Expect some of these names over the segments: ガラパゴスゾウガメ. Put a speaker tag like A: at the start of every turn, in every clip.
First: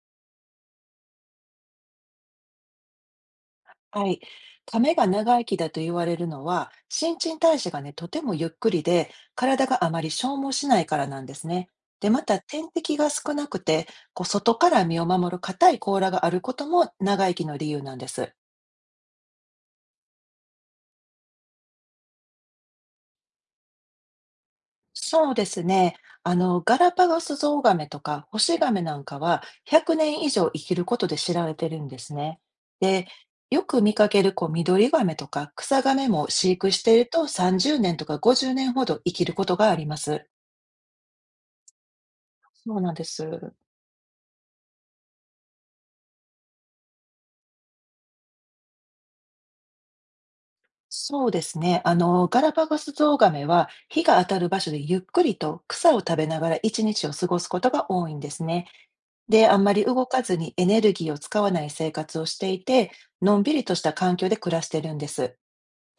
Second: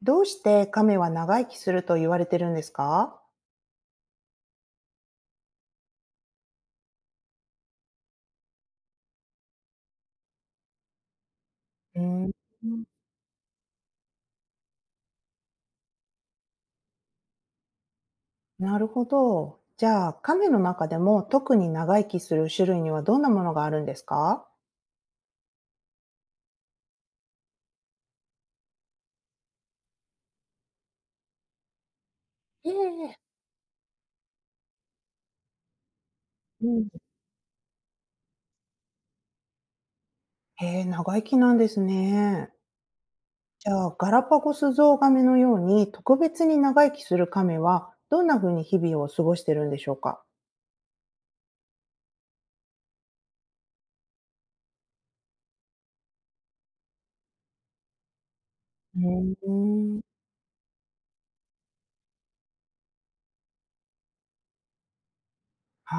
A: どうして亀は長生きすると言われてるんですか。
B: はい。亀が長生きだと言われるのは、新陳代謝がね、とてもゆっくりで、体があまり消耗しないからなんですね。
A: うー
B: で、ま
A: ん、
B: た天敵が少なくて、こう外から身を守る硬い甲羅があることも長生きの理由なんです。
A: なるほど。じゃあ、亀の中でも特に長生きする種類にはどんなものがあるんですか。
B: そうですね。ガラパゴスゾウガメとかホシガメなんかは100年以上生きることで知られてるんですね。で、
A: ええ。
B: よく見かけるこう緑ガメとか草ガメも飼
A: う
B: 育し
A: ん。
B: ていると30年とか50年ほど生きることがあります。
A: へえ、長生きなんですね。
B: そうなんです。
A: じゃあ、ガラパゴスゾウガメのように特別に長生きする亀はどんなふうに日々を過ごしてるんでしょうか。
B: そうですね。ガラパゴスゾウガメは、日が当たる場所でゆっくりと草を食べながら一日を過ごすことが多いんですね。
A: うー
B: で、あんまり
A: ん。
B: 動かずにエネルギーを使わない生活をしていて、のんびりとした環境で暮らしてるんです。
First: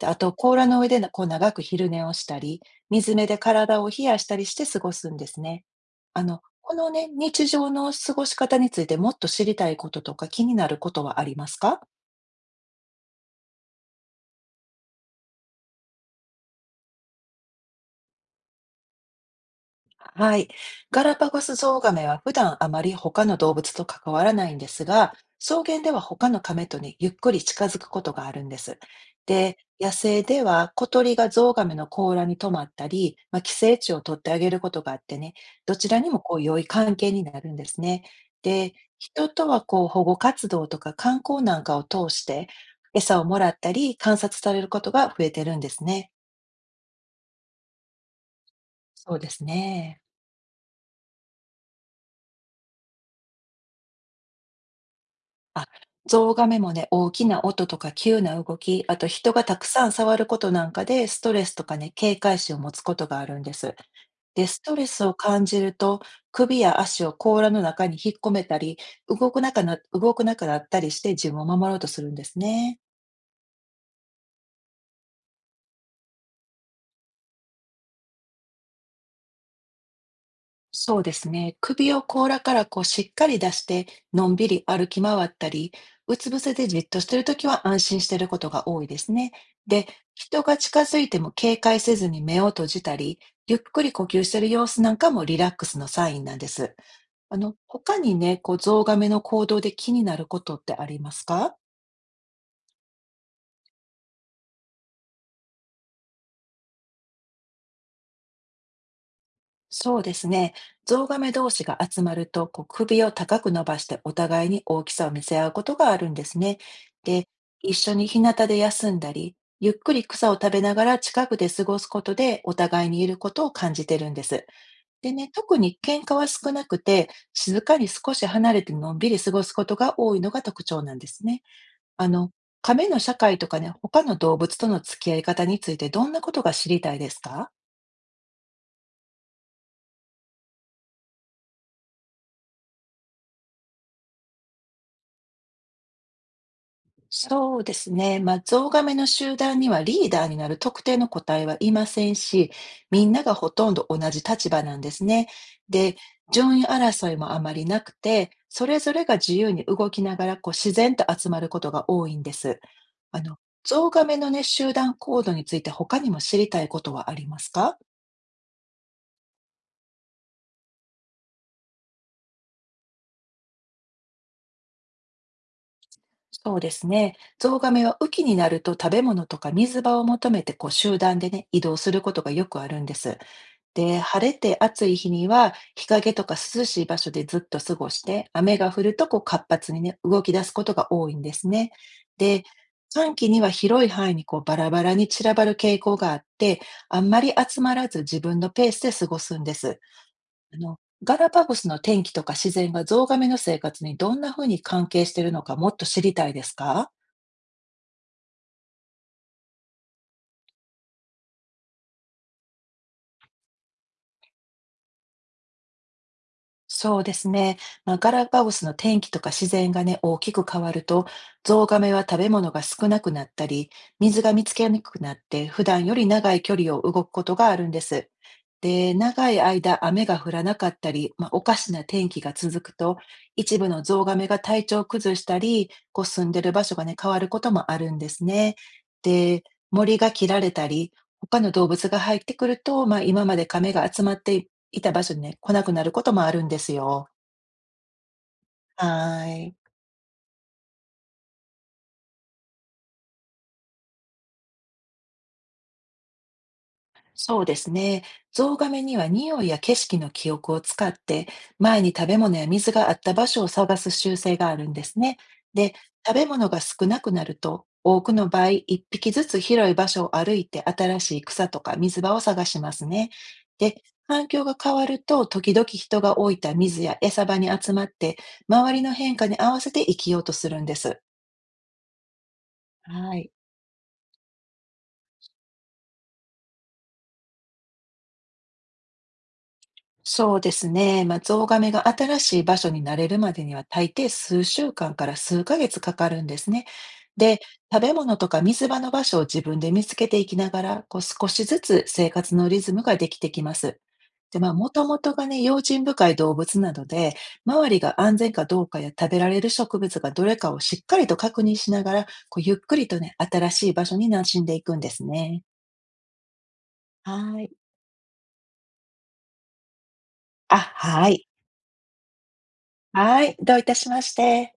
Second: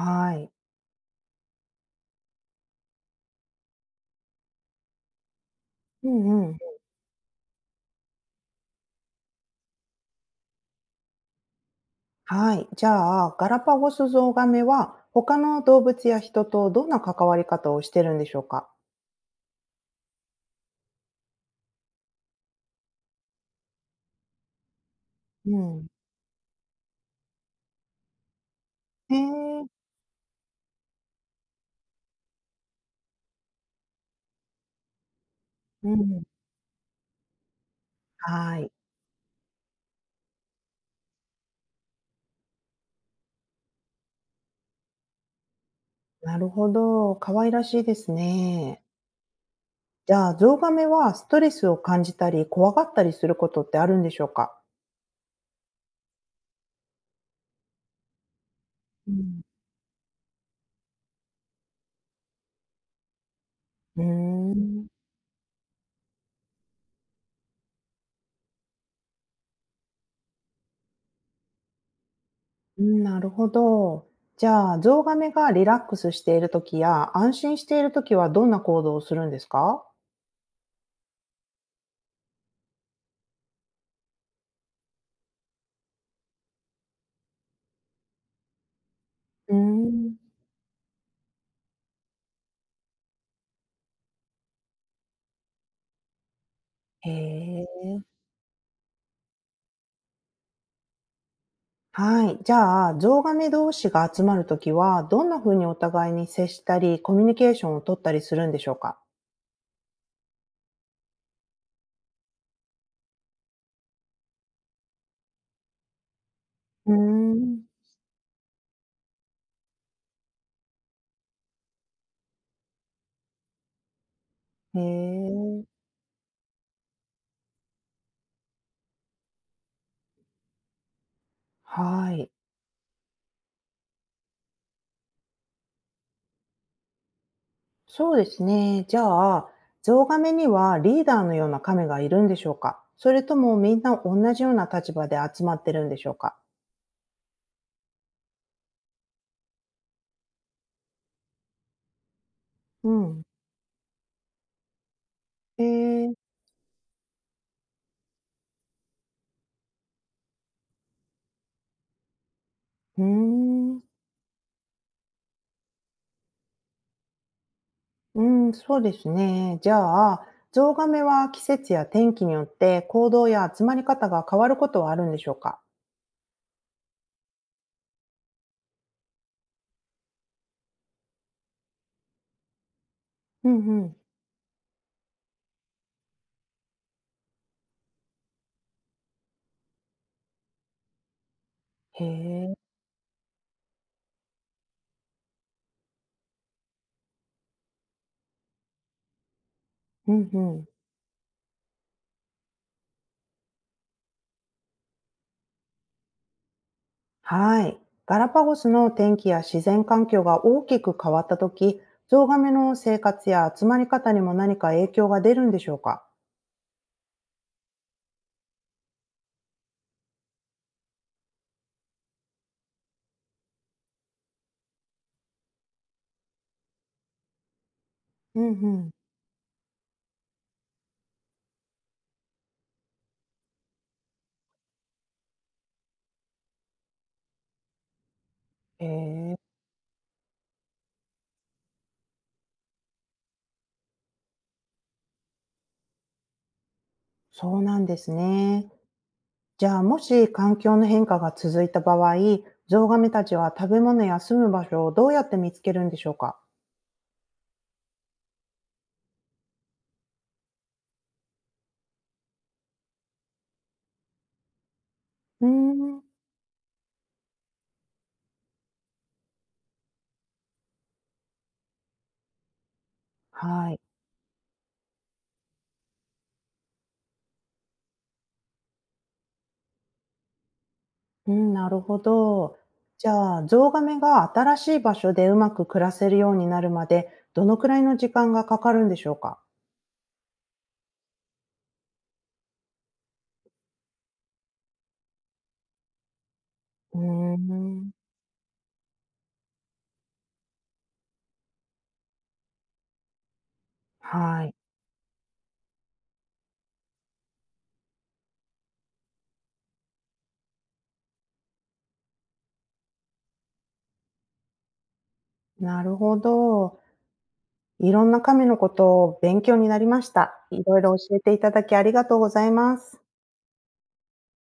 B: で、あと、
A: い。
B: 甲羅の上でなこう長く昼寝をしたり、水辺で体を冷やしたりして過ごすんですね。
A: うんうん。
B: このね、日常の過ごし方についてもっと知りたいこととか気になることはありますか？
A: はい。じゃあ、ガラパゴスゾウガメは、他の動物や人とどんな関わり方をしてるんでしょうか？
B: はい。ガラパゴスゾウガメは普段あまり他の動物と関わらないんですが、
A: う
B: 草原
A: ん。
B: では他のカメとね、ゆっくり近づくことがあるんです。
A: へ
B: で、
A: え。
B: 野生では小鳥がゾウガメの甲羅に止まったり、まあ、寄生虫を取ってあげることがあってね、どち
A: う
B: らにも
A: ん。
B: こう良い関係になるんですね。
A: はい。
B: で、人とはこう保護活動とか観光なんかを通して餌をもらったり観察されることが増えてるんですね。
A: なるほど。可愛らしいですね。
B: そうですね。
A: じゃあ、ゾウガメはストレスを感じたり、怖がったりすることってあるんでしょうか？
B: あ、ゾウガメもね、大きな音とか急な動き、あと
A: う
B: 人
A: ん。
B: がたくさん触ることなんかで、ストレスとかね、警戒心を持つことがあるんです。
A: うー
B: で、ストレ
A: ん。
B: スを感じると、首や足を甲羅の中に引っ込めたり、動くなくなったりして自分を守ろうとするんですね。
A: うん、なるほど。じゃあ、ゾウガメがリラックスしている時や、安心している時はどんな行動をするんですか？
B: そうですね。首を甲羅からこうしっかり出して、のんびり歩き回ったり、うつ伏せでじっとしているときは安心していることが多いですね。
A: うー
B: で、
A: ん。
B: 人が近づいても警戒せずに目を閉じたり、ゆっくり呼吸している様子なんかもリラックスのサインなんです。
A: へ
B: 他
A: え。
B: にね、こう、ゾウガメの行動で気になることってありますか？
A: はい。じゃあ、ゾウガメ同士が集まるときは、どんな風にお互いに接したり、コミュニケーションを取ったりするんでしょうか。
B: そうですね。ゾウガメ同士が集まると、こう首を高く伸ばしてお互いに大きさを見せ合うことがあるんですね。
A: うー
B: で、
A: ん。
B: 一緒に日向で休んだり、ゆっくり草を食べながら近くで過ごすことでお互いにいることを感じてるんです。
A: へ
B: でね、特
A: え。
B: に喧嘩は少なくて、静かに少し離れてのんびり過ごすことが多いのが特徴なんですね。あ
A: は
B: の、
A: い。
B: 亀の社会とかね、他の動物との付き合い方についてどんなことが知りたいですか？
A: そうですね。じゃあ、ゾウガメにはリーダーのようなカメがいるんでしょうか、それともみんな同じような立場で集まってるんでしょうか。
B: そうですね。まあ、ゾウガメの集団にはリーダーになる特定の個体はいませんし、
A: う
B: みんな
A: ん。
B: がほとんど同じ立場なんですね。
A: へ
B: で、
A: え。
B: 順位争いもあまりなくて、それぞれが自由に動きながらこう自然と集まることが多いんです。
A: うー
B: あの、
A: ん。
B: ゾウガメのね、集団行動について他にも知りたいことはありますか？
A: うん、そうですね。じゃあ、ゾウガメは季節や天気によって行動や集まり方が変わることはあるんでしょうか。
B: そうですね。ゾウガメは雨季になると食べ物とか水場を求めてこう集団でね、移動することがよくあるんです。
A: うんうん。
B: で、晴れて暑い日には、日陰とか涼しい場所でずっと過ごして、雨が降るとこう活発にね、動き出すことが多いんですね。
A: へ
B: で、
A: え。
B: 寒気には広い範囲にこうバラバラに散らばる傾向があって、あんまり集まらず自分のペースで過ごすんです。
A: うんう
B: あ
A: ん。
B: の、ガラパゴスの天気とか自然がゾウガメの生活にどんな風に関係しているのかもっと知りたいですか？
A: はい。ガラパゴスの天気や自然環境が大きく変わったとき、ゾウガメの生活や集まり方にも何か影響が出るんでしょうか。
B: そうですね。まあ、ガラパゴスの天気とか自然がね、大きく変わると、ゾウガメは食べ物が少なくなったり、水が見つけにくくなって、普段より長い距離を動くことがあるんです。
A: うんうん。
B: で、長い間雨が降らなかったり、まあ、おかしな天気が続くと、一部のゾウガメが体調を崩したり、こう住んでる場所がね、変わることもあるんですね。
A: へえ、
B: で、森が切られたり、他の動物が入ってくると、まあ、今までカメが集まっていた場所にね、来なくなることもあるんですよ。
A: そうなんですね。
B: はい。
A: じゃあ、もし環境の変化が続いた場合、ゾウガメたちは食べ物や住む場所をどうやって見つけるんでしょうか。
B: そうですね。ゾウガメには匂いや景色の記憶を使って、前に食べ物や水があった場所を探す習性があるんですね。
A: うー
B: で、食
A: ん。
B: べ物が少なくなると、多くの場合、一匹ずつ広い場所を歩いて新しい草とか水場を探しますね。
A: はい。
B: で、環境が変わると、時々人が置いた水や餌場に集まって、周りの変化に合わせて生きようとするんです。
A: うん、なるほど。じ
B: はい。
A: ゃあ、ゾウガメが新しい場所でうまく暮らせるようになるまで、どのくらいの時間がかかるんでしょうか？
B: そうですね。まあ、ゾウガメが新しい場所に慣れるまでには、大抵数週間から数ヶ月かかるんですね。
A: うー
B: で、食
A: ん、
B: べ物とか水場の場所を自分で見つけていきながら、こう少しずつ生活のリズムができてきます。で、
A: は
B: まあ、
A: い、
B: もともとがね、用心深い動物なので、周りが安全かどうかや食べられる植物がどれかをしっかりと確認しながら、こうゆっくりとね、新しい場所に馴染んでいくんですね。
A: なるほど。
B: はい。
A: いろんなカメのこと、勉強になりました。
B: あ、
A: いろいろ
B: は
A: 教え
B: い。
A: ていただきありがとうございます。
B: はい、どういたしまして。